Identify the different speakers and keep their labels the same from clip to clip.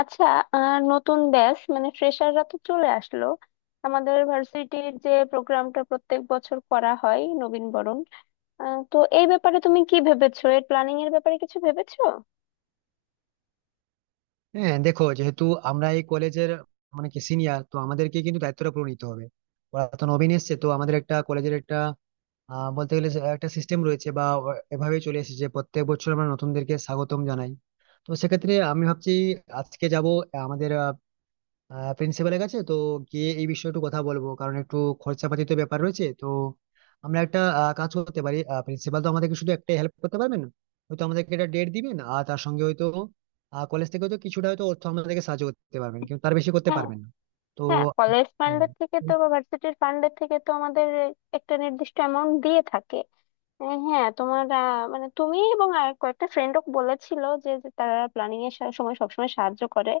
Speaker 1: আচ্ছা। নতুন ব্যাচ মানে ফ্রেশাররা তো চলে আসলো। আমাদের ভার্সিটির যে প্রোগ্রামটা প্রত্যেক বছর করা হয়, নবীনবরণ। তো এই ব্যাপারে তুমি কি ভেবেছো? এর প্ল্যানিং এর ব্যাপারে কিছু ভেবেছো?
Speaker 2: হ্যাঁ দেখো, যেহেতু আমরা এই কলেজের মানে কি সিনিয়র, তো আমাদেরকে কিন্তু দায়িত্বটা পুরো নিতে হবে। ওরা তো নবীন এসছে, তো আমাদের একটা কলেজের একটা বলতে গেলে যে একটা সিস্টেম রয়েছে বা এভাবেই চলে এসেছে যে প্রত্যেক বছর আমরা নতুনদেরকে স্বাগতম জানাই। তো সেক্ষেত্রে আমি ভাবছি, আজকে যাব আমাদের প্রিন্সিপালের কাছে, তো গিয়ে এই বিষয়ে একটু কথা বলবো, কারণ একটু খরচাপাতি তো ব্যাপার রয়েছে। তো আমরা একটা কাজ করতে পারি। প্রিন্সিপাল তো আমাদেরকে শুধু একটা হেল্প করতে পারবেন, হয়তো আমাদেরকে একটা ডেট দিবেন, আর তার সঙ্গে হয়তো কলেজ থেকে হয়তো কিছুটা হয়তো অর্থ আমাদেরকে সাহায্য করতে পারবেন, কিন্তু তার বেশি করতে
Speaker 1: হ্যাঁ,
Speaker 2: পারবেন না। তো
Speaker 1: হ্যাঁ, কলেজ
Speaker 2: হুম।
Speaker 1: ফান্ডের থেকে তো বা ভার্সিটির ফান্ডের থেকে তো আমাদের একটা নির্দিষ্ট অ্যামাউন্ট দিয়ে থাকে। হ্যাঁ, তোমার মানে তুমি এবং আর কয়েকটা ফ্রেন্ডও বলেছিল যে যে তারা প্ল্যানিং এর সময় সবসময় সাহায্য করে।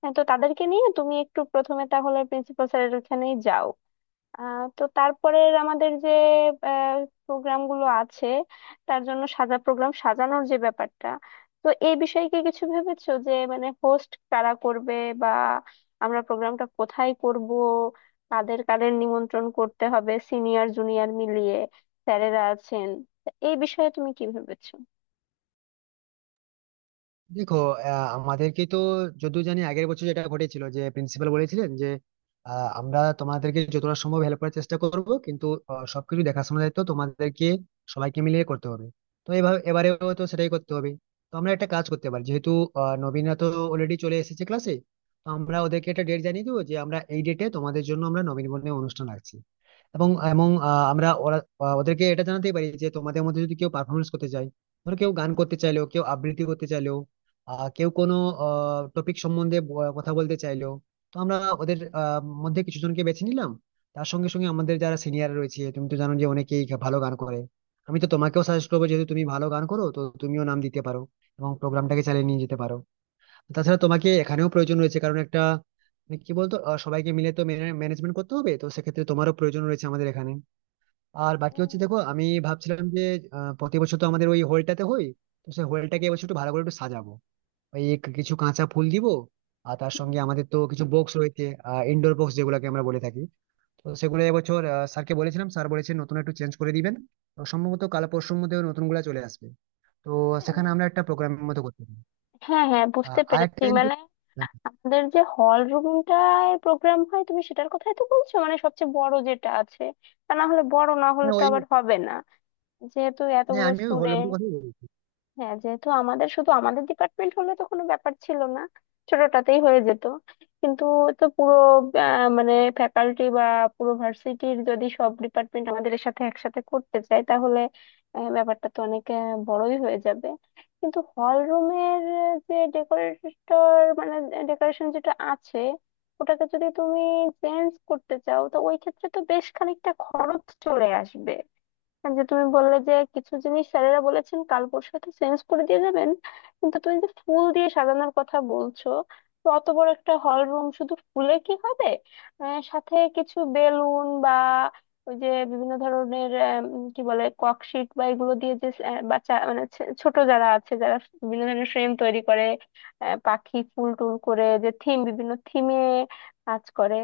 Speaker 1: হ্যাঁ, তো তাদেরকে নিয়ে তুমি একটু প্রথমে তাহলে প্রিন্সিপাল স্যারের ওখানেই যাও। তো তারপরে আমাদের যে প্রোগ্রাম গুলো আছে তার জন্য প্রোগ্রাম সাজানোর যে ব্যাপারটা, তো এই বিষয়ে কি কিছু ভেবেছো? যে মানে হোস্ট কারা করবে, বা আমরা প্রোগ্রামটা কোথায় করব, কাদের কাদের নিমন্ত্রণ করতে হবে সিনিয়র জুনিয়র মিলিয়ে, স্যারেরা আছেন, তা এই বিষয়ে তুমি কি ভেবেছো?
Speaker 2: দেখো, আমাদেরকে তো যতদূর জানি আগের বছর যেটা ঘটেছিল, যে প্রিন্সিপাল বলেছিলেন যে আমরা তোমাদেরকে যতটা সম্ভব হেল্প করার চেষ্টা করব, কিন্তু সবকিছু দেখাশোনার দায়িত্ব তোমাদেরকে সবাইকে মিলিয়ে করতে হবে। তো এভাবে এবারেও তো সেটাই করতে হবে। তো আমরা একটা কাজ করতে পারি, যেহেতু নবীনরা তো অলরেডি চলে এসেছে ক্লাসে, তো আমরা ওদেরকে একটা ডেট জানিয়ে দেবো যে আমরা এই ডেটে তোমাদের জন্য আমরা নবীনবরণের অনুষ্ঠান রাখছি। এবং এবং আহ, আমরা ওরা আহ, ওদেরকে এটা জানাতেই পারি যে তোমাদের মধ্যে যদি কেউ পারফরমেন্স করতে চায়, ধরো কেউ গান করতে চাইলো, কেউ আবৃত্তি করতে চাইলো, কেউ কোনো টপিক সম্বন্ধে কথা বলতে চাইলো, তো আমরা ওদের মধ্যে কিছু জনকে বেছে নিলাম। তার সঙ্গে সঙ্গে আমাদের যারা সিনিয়র রয়েছে, তুমি তো জানো যে অনেকেই ভালো গান করে। আমি তো তোমাকেও সাজেস্ট করবো, যেহেতু তুমি ভালো গান করো, তো তুমিও নাম দিতে পারো এবং প্রোগ্রামটাকে চালিয়ে নিয়ে যেতে পারো। তাছাড়া তোমাকে এখানেও প্রয়োজন রয়েছে, কারণ একটা মানে কি বলতো, সবাইকে মিলে তো ম্যানেজমেন্ট করতে হবে, তো সেক্ষেত্রে তোমারও প্রয়োজন রয়েছে আমাদের এখানে। আর বাকি হচ্ছে, দেখো আমি ভাবছিলাম যে প্রতি বছর তো আমাদের ওই হলটাতে হয়, তো সেই হলটাকে এবছর একটু ভালো করে একটু সাজাবো। ওই কিছু কাঁচা ফুল দিব, আর তার সঙ্গে আমাদের তো কিছু বক্স রয়েছে, ইনডোর বক্স যেগুলোকে আমরা বলে থাকি। তো সেগুলো এবছর স্যারকে বলেছিলাম, স্যার বলেছেন নতুন একটু চেঞ্জ করে দিবেন, তো সম্ভবত কাল পরশুর মধ্যে ওই নতুনগুলা চলে আসবে। তো সেখানে আমরা একটা প্রোগ্রামের মতো করতে পারি।
Speaker 1: হ্যাঁ, হ্যাঁ, বুঝতে
Speaker 2: আর
Speaker 1: পেরেছি।
Speaker 2: একটা
Speaker 1: মানে
Speaker 2: জিনিস-
Speaker 1: আমাদের যে হল রুমটায় প্রোগ্রাম হয় তুমি সেটার কথাই তো বলছো, মানে সবচেয়ে বড় যেটা আছে। তা না হলে, বড় না হলে
Speaker 2: হ্যাঁ,
Speaker 1: তো
Speaker 2: ওই।
Speaker 1: আবার হবে না, যেহেতু
Speaker 2: হ্যাঁ,
Speaker 1: এতগুলো
Speaker 2: আমিও হলুদটার
Speaker 1: স্টুডেন্ট।
Speaker 2: কথাই বলছি।
Speaker 1: হ্যাঁ, যেহেতু আমাদের শুধু আমাদের ডিপার্টমেন্ট হলে তো কোনো ব্যাপার ছিল না, ছোটটাতেই হয়ে যেত, কিন্তু তো পুরো মানে ফ্যাকাল্টি বা পুরো ভার্সিটির যদি সব ডিপার্টমেন্ট আমাদের এর সাথে একসাথে করতে চায় তাহলে ব্যাপারটা তো অনেক বড়ই হয়ে যাবে। কিন্তু হল রুমের যে ডেকোরেটর মানে ডেকোরেশন যেটা আছে, ওটাকে যদি তুমি চেঞ্জ করতে চাও তো ওই ক্ষেত্রে তো বেশ খানিকটা খরচ চলে আসবে। আর যে তুমি বললে যে কিছু জিনিস স্যারেরা বলেছেন কাল পরশু হয়তো চেঞ্জ করে দিয়ে যাবেন, কিন্তু তুমি যে ফুল দিয়ে সাজানোর কথা বলছো, তো অত বড় একটা হল রুম শুধু ফুলে কি হবে? সাথে কিছু বেলুন, বা ওই যে বিভিন্ন ধরনের কি বলে, ককশিট বা এগুলো দিয়ে যে বাচ্চা মানে ছোট যারা আছে, যারা বিভিন্ন ধরনের ফ্রেম তৈরি করে, পাখি ফুল টুল করে, যে থিম, বিভিন্ন থিমে কাজ করে,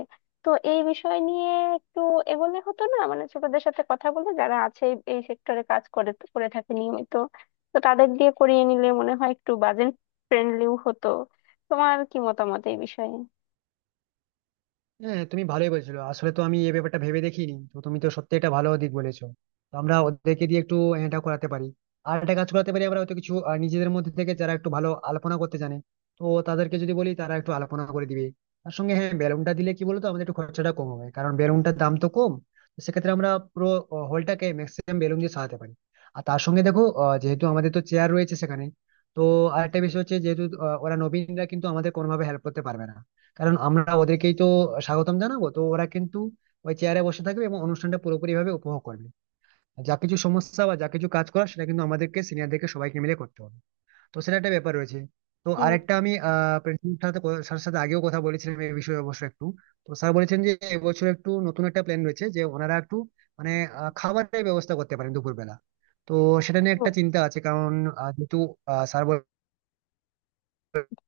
Speaker 1: তো এই বিষয় নিয়ে একটু এগোলে হতো না? মানে ছোটদের সাথে কথা বলে, যারা আছে এই এই সেক্টরে কাজ করে করে থাকে নিয়মিত, তো তাদের দিয়ে করিয়ে নিলে মনে হয় একটু বাজেট ফ্রেন্ডলিও হতো। তোমার কি মতামত এই বিষয়ে?
Speaker 2: হ্যাঁ, তুমি ভালোই বলছো, আসলে তো আমি এই ব্যাপারটা ভেবে দেখিনি, তো তুমি তো সত্যি এটা ভালো দিক বলেছো। তো আমরা ওদেরকে দিয়ে একটু এটা করাতে পারি। আর একটা কাজ করাতে পারি, আমরা হয়তো কিছু নিজেদের মধ্যে থেকে যারা একটু ভালো আলপনা করতে জানে, তো তাদেরকে যদি বলি তারা একটু আলপনা করে দিবে। তার সঙ্গে হ্যাঁ, বেলুনটা দিলে কি বলতো আমাদের একটু খরচাটা কম হবে, কারণ বেলুনটার দাম তো কম। তো সেক্ষেত্রে আমরা পুরো হলটাকে ম্যাক্সিমাম বেলুন দিয়ে সাজাতে পারি। আর তার সঙ্গে দেখো, যেহেতু আমাদের তো চেয়ার রয়েছে সেখানে, তো আরেকটা বিষয় হচ্ছে, যেহেতু ওরা নবীনরা কিন্তু আমাদের কোনোভাবে হেল্প করতে পারবে না, কারণ আমরা ওদেরকেই তো স্বাগতম জানাবো, তো ওরা কিন্তু ওই চেয়ারে বসে থাকবে এবং অনুষ্ঠানটা পুরোপুরি ভাবে উপভোগ করবে। আর যা কিছু সমস্যা বা যা কিছু কাজ করার, সেটা কিন্তু আমাদেরকে সিনিয়রদেরকে সবাইকে মিলে করতে হবে। তো সেটা একটা ব্যাপার রয়েছে। তো
Speaker 1: হ্যাঁ,
Speaker 2: আরেকটা, আমি প্রিন্সিপাল সাথে স্যারের সাথে আগেও কথা বলেছিলাম এই বিষয়ে অবশ্য একটু। তো স্যার বলেছেন যে এবছর একটু নতুন একটা প্ল্যান রয়েছে, যে ওনারা একটু মানে খাবারের ব্যবস্থা করতে পারেন দুপুরবেলা। তো সেটা নিয়ে
Speaker 1: তো
Speaker 2: একটা চিন্তা আছে, কারণ যেহেতু স্যার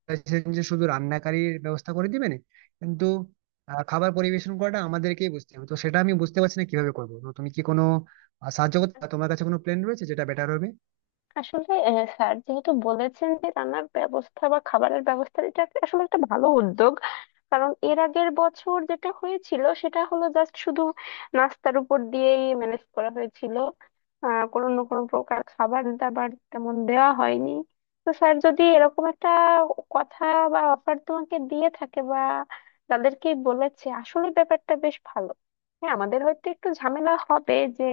Speaker 2: চাইছেন যে শুধু রান্নাকারীর ব্যবস্থা করে দিবেন, কিন্তু খাবার পরিবেশন করাটা আমাদেরকেই বুঝতে হবে, তো সেটা আমি বুঝতে পারছি না কিভাবে করবো। তো তুমি কি কোনো সাহায্য করতে তোমার কাছে কোনো প্ল্যান রয়েছে যেটা বেটার হবে?
Speaker 1: আসলে স্যার যেহেতু বলেছেন যে রান্নার ব্যবস্থা বা খাবারের ব্যবস্থা, এটা আসলে একটা ভালো উদ্যোগ। কারণ এর আগের বছর যেটা হয়েছিল সেটা হলো জাস্ট শুধু নাস্তার উপর দিয়েই ম্যানেজ করা হয়েছিল। কোনো না কোনো প্রকার খাবার দাবার তেমন দেওয়া হয়নি। তো স্যার যদি এরকম একটা কথা বা অফার তোমাকে দিয়ে থাকে বা তাদেরকে বলেছে, আসলে ব্যাপারটা বেশ ভালো। হ্যাঁ, আমাদের হয়তো একটু ঝামেলা হবে যে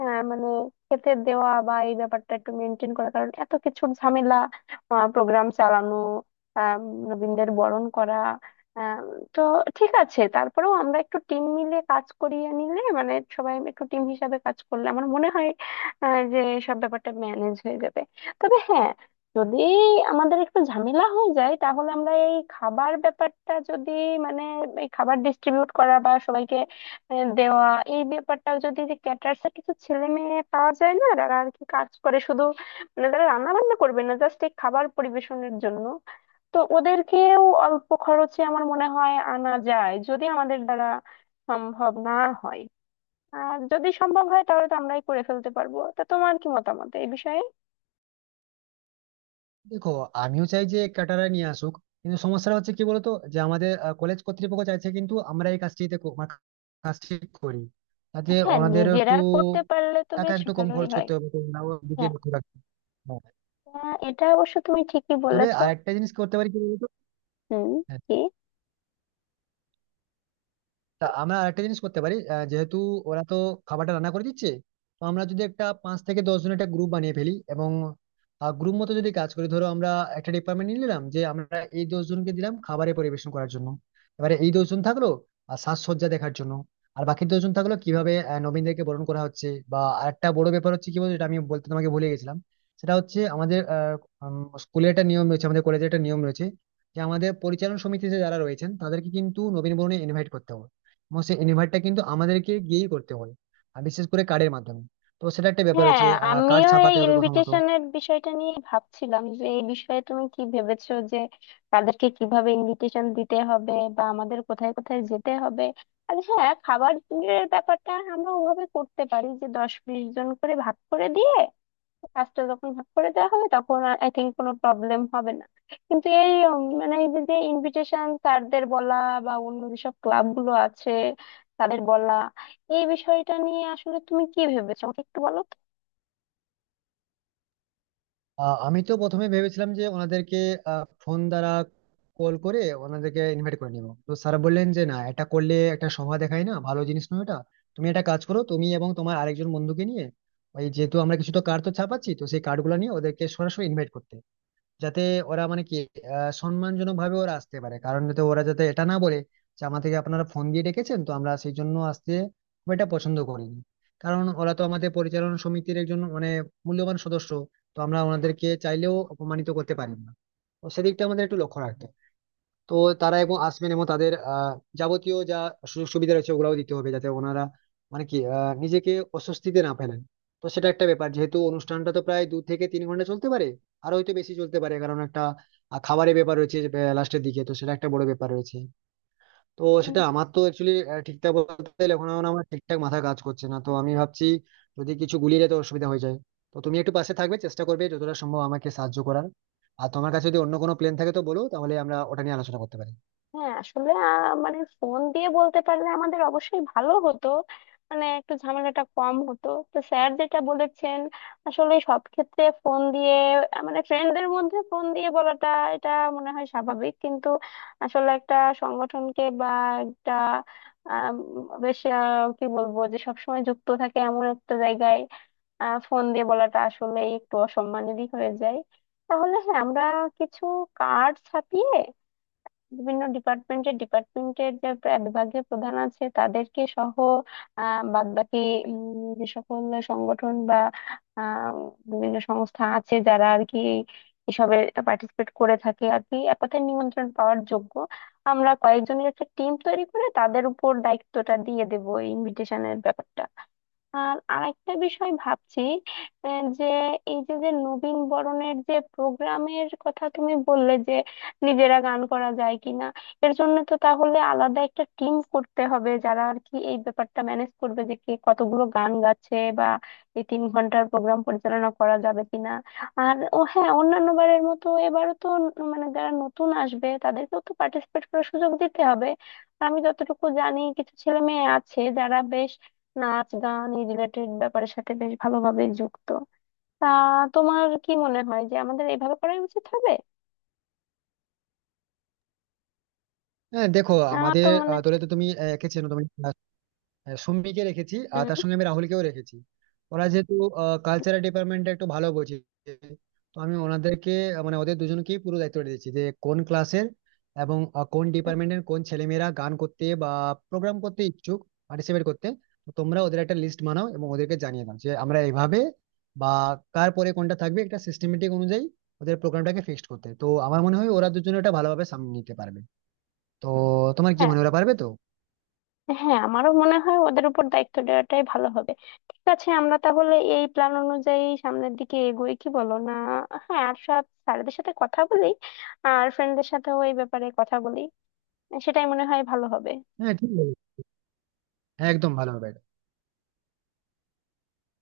Speaker 1: মানে খেতে দেওয়া বা এই ব্যাপারটা একটু মেনটেন করা, কারণ এত কিছুর ঝামেলা, প্রোগ্রাম চালানো, আহ, নবীনদের বরণ করা, আম, তো ঠিক আছে, তারপরেও আমরা একটু টিম মিলে কাজ করিয়ে নিলে মানে সবাই একটু টিম হিসাবে কাজ করলে আমার মনে হয় যে সব ব্যাপারটা ম্যানেজ হয়ে যাবে। তবে হ্যাঁ, যদি আমাদের একটু ঝামেলা হয়ে যায় তাহলে আমরা এই খাবার ব্যাপারটা যদি, মানে এই খাবার ডিস্ট্রিবিউট করা বা সবাইকে দেওয়া, এই ব্যাপারটা যদি, যে ক্যাটার্স এর কিছু ছেলে মেয়ে পাওয়া যায় না যারা আর কি কাজ করে শুধু, মানে তারা রান্না বান্না করবে না, জাস্ট এই খাবার পরিবেশনের জন্য, তো ওদেরকেও অল্প খরচে আমার মনে হয় আনা যায় যদি আমাদের দ্বারা সম্ভব না হয়। আর যদি সম্ভব হয় তাহলে তো আমরাই করে ফেলতে পারবো। তা তোমার কি মতামত এই বিষয়ে?
Speaker 2: দেখো, আমিও চাই যে ক্যাটারার নিয়ে আসুক, কিন্তু সমস্যাটা হচ্ছে কি বলতো, যে আমাদের কলেজ কর্তৃপক্ষ চাইছে কিন্তু আমরা এই কাজটিতে মানে কাজটি করি, তাতে
Speaker 1: হ্যাঁ,
Speaker 2: ওনাদেরও
Speaker 1: নিজেরা
Speaker 2: একটু
Speaker 1: করতে পারলে তো
Speaker 2: টাকা
Speaker 1: বেশ
Speaker 2: একটু কম
Speaker 1: ভালোই
Speaker 2: খরচ
Speaker 1: হয়।
Speaker 2: করতে হবে, তো ওনারাও দিকে
Speaker 1: হ্যাঁ,
Speaker 2: লক্ষ্য রাখতে হবে। হ্যাঁ।
Speaker 1: এটা অবশ্য তুমি ঠিকই
Speaker 2: তবে
Speaker 1: বলেছো।
Speaker 2: আরেকটা জিনিস করতে পারি কি বলতো।
Speaker 1: হুম। কি?
Speaker 2: তা আমরা আরেকটা জিনিস করতে পারি, যেহেতু ওরা তো খাবারটা রান্না করে দিচ্ছে, তো আমরা যদি একটা 5 থেকে 10 জনের একটা গ্রুপ বানিয়ে ফেলি এবং গ্রুপ মতো যদি কাজ করি, ধরো আমরা একটা ডিপার্টমেন্ট নিয়ে নিলাম, যে আমরা এই 10 জনকে দিলাম খাবারের পরিবেশন করার জন্য, এবারে এই 10 জন থাকলো আর সাজসজ্জা দেখার জন্য, আর বাকি 10 জন থাকলো কিভাবে নবীনদেরকে বরণ করা হচ্ছে। বা আরেকটা বড় ব্যাপার হচ্ছে কি বলতো, এটা আমি বলতে তোমাকে ভুলে গেছিলাম, সেটা হচ্ছে আমাদের স্কুলে একটা নিয়ম রয়েছে, আমাদের কলেজে একটা নিয়ম রয়েছে, যে আমাদের পরিচালন সমিতিতে যারা রয়েছেন তাদেরকে কিন্তু নবীন বরণে ইনভাইট করতে হবে, এবং সেই ইনভার্টটা কিন্তু আমাদেরকে গিয়েই করতে হয়, আর বিশেষ করে কার্ডের মাধ্যমে। তো সেটা একটা ব্যাপার
Speaker 1: হ্যাঁ,
Speaker 2: হচ্ছে, কার্ড
Speaker 1: আমিও এই
Speaker 2: ছাপাতে হবে প্রথমত।
Speaker 1: ইনভিটেশনের বিষয়টা নিয়ে ভাবছিলাম, যে এই বিষয়ে তুমি কি ভেবেছো, যে তাদেরকে কিভাবে ইনভিটেশন দিতে হবে বা আমাদের কোথায় কোথায় যেতে হবে। আর হ্যাঁ, খাবারের ব্যাপারটা আমরা ওভাবে করতে পারি যে দশ বিশ জন করে ভাগ করে দিয়ে কাজটা যখন ভাগ করে দেওয়া হবে তখন আই থিঙ্ক কোনো প্রবলেম হবে না। কিন্তু এই মানে এই যে যে ইনভিটেশন স্যারদের বলা বা অন্য যেসব ক্লাবগুলো আছে তাদের বলা, এই বিষয়টা নিয়ে আসলে তুমি কি ভেবেছো আমাকে একটু বলো
Speaker 2: আমি তো প্রথমে ভেবেছিলাম যে ওনাদেরকে ফোন দ্বারা কল করে ওনাদেরকে ইনভাইট করে নিবো, তো স্যার বললেন যে না, এটা করলে একটা শোভা দেখায় না, ভালো জিনিস নয় এটা। তুমি একটা কাজ করো, তুমি এবং তোমার আরেকজন বন্ধুকে নিয়ে, ওই যেহেতু আমরা কিছু তো কার্ড তো ছাপাচ্ছি, তো সেই কার্ডগুলো নিয়ে ওদেরকে সরাসরি ইনভাইট করতে, যাতে ওরা মানে কি সম্মানজনক ভাবে ওরা আসতে পারে, কারণ যাতে ওরা যাতে এটা না বলে যে আমাদেরকে আপনারা ফোন দিয়ে ডেকেছেন তো আমরা সেই জন্য আসতে খুব একটা পছন্দ করিনি। কারণ ওরা তো আমাদের পরিচালনা সমিতির একজন মানে মূল্যবান সদস্য, তো আমরা ওনাদেরকে চাইলেও অপমানিত করতে পারি না, তো সেদিকটা আমাদের একটু লক্ষ্য রাখতে হবে। তো তারা এবং আসবেন এবং তাদের যাবতীয় যা সুযোগ সুবিধা রয়েছে ওগুলাও দিতে হবে, যাতে ওনারা মানে কি নিজেকে অস্বস্তিতে না ফেলেন। তো সেটা একটা ব্যাপার, যেহেতু অনুষ্ঠানটা তো প্রায় 2 থেকে 3 ঘন্টা চলতে পারে, আর হয়তো বেশি চলতে পারে, কারণ একটা খাবারের ব্যাপার রয়েছে লাস্টের দিকে, তো সেটা একটা বড় ব্যাপার রয়েছে। তো
Speaker 1: তো।
Speaker 2: সেটা আমার তো অ্যাকচুয়ালি ঠিকঠাক বলতে গেলে এখন আমার ঠিকঠাক মাথা কাজ করছে না, তো আমি ভাবছি যদি কিছু গুলিয়ে যেতে অসুবিধা হয়ে যায়, তো তুমি একটু পাশে থাকবে, চেষ্টা করবে যতটা সম্ভব আমাকে সাহায্য করার। আর তোমার কাছে যদি অন্য কোনো প্ল্যান থাকে, তো বলো, তাহলে আমরা ওটা নিয়ে আলোচনা করতে পারি।
Speaker 1: হ্যাঁ, আসলে মানে ফোন দিয়ে বলতে পারলে আমাদের অবশ্যই ভালো হতো, মানে একটু ঝামেলাটা কম হতো। তো স্যার যেটা বলেছেন, আসলে সব ক্ষেত্রে ফোন দিয়ে মানে ফ্রেন্ডদের মধ্যে ফোন দিয়ে বলাটা এটা মনে হয় স্বাভাবিক, কিন্তু আসলে একটা সংগঠনকে বা একটা আম, বেশ কি বলবো, যে সবসময় যুক্ত থাকে এমন একটা জায়গায় ফোন দিয়ে বলাটা আসলে একটু অসম্মানেরই হয়ে যায়। তাহলে হ্যাঁ, আমরা কিছু কার্ড ছাপিয়ে বিভিন্ন ডিপার্টমেন্টের ডিপার্টমেন্টের যে বিভাগীয় প্রধান আছে তাদেরকে সহ, বাদ বাকি যে সকল সংগঠন বা আহ, বিভিন্ন সংস্থা আছে যারা আর কি এসবে পার্টিসিপেট করে থাকে আর কি, এক কথায় নিমন্ত্রণ পাওয়ার যোগ্য, আমরা কয়েকজনের একটা টিম তৈরি করে তাদের উপর দায়িত্বটা দিয়ে দেবো এই ইনভিটেশনের ব্যাপারটা। আর আরেকটা বিষয় ভাবছি, যে এই যে যে নবীন বরণের যে প্রোগ্রামের কথা তুমি বললে, যে নিজেরা গান করা যায় কিনা, এর জন্য তো তাহলে আলাদা একটা টিম করতে হবে যারা আর কি এই ব্যাপারটা ম্যানেজ করবে, যে কে কতগুলো গান গাচ্ছে বা এই 3 ঘন্টার প্রোগ্রাম পরিচালনা করা যাবে কিনা। আর ও হ্যাঁ, অন্যান্য বারের মতো এবারও তো মানে যারা নতুন আসবে তাদেরকেও তো পার্টিসিপেট করার সুযোগ দিতে হবে। আমি যতটুকু জানি কিছু ছেলে মেয়ে আছে যারা বেশ নাচ গান এই রিলেটেড ব্যাপারের সাথে বেশ ভালোভাবে যুক্ত। তা তোমার কি মনে হয় যে আমাদের এভাবে করাই উচিত হবে?
Speaker 2: হ্যাঁ দেখো,
Speaker 1: আমার তো
Speaker 2: আমাদের
Speaker 1: মনে।
Speaker 2: দলে তো তুমি একে চেনো, তুমি সৌমিককে রেখেছি আর
Speaker 1: হুম,
Speaker 2: তার সঙ্গে আমি রাহুলকেও রেখেছি। ওরা যেহেতু কালচারাল ডিপার্টমেন্টটা একটু ভালো বোঝে, তো আমি ওনাদেরকে মানে ওদের দুজনকেই পুরো দায়িত্ব দিয়েছি, যে কোন ক্লাসের এবং কোন
Speaker 1: হুম।
Speaker 2: ডিপার্টমেন্টের কোন ছেলেমেয়েরা গান করতে বা প্রোগ্রাম করতে ইচ্ছুক, পার্টিসিপেট করতে। তো তোমরা ওদের একটা লিস্ট বানাও এবং ওদেরকে জানিয়ে দাও যে আমরা এইভাবে বা কার পরে কোনটা থাকবে একটা সিস্টেমেটিক অনুযায়ী ওদের প্রোগ্রামটাকে ফিক্সড করতে। তো আমার মনে হয় ওরা দুজনে এটা ভালোভাবে সামনে নিতে পারবে। তো তোমার কি
Speaker 1: হ্যাঁ,
Speaker 2: মনে হয় ওরা পারবে তো?
Speaker 1: হ্যাঁ, আমারও মনে হয় ওদের উপর দায়িত্ব দেওয়াটাই ভালো হবে। ঠিক আছে, আমরা তাহলে এই প্ল্যান অনুযায়ী সামনের দিকে এগোই, কি বলো না? হ্যাঁ, আর সব স্যারদের সাথে কথা বলি আর ফ্রেন্ডদের সাথেও এই ব্যাপারে কথা বলি, সেটাই মনে হয় ভালো হবে।
Speaker 2: হ্যাঁ ঠিক বলেছো। হ্যাঁ একদম ভালো হবে এটা।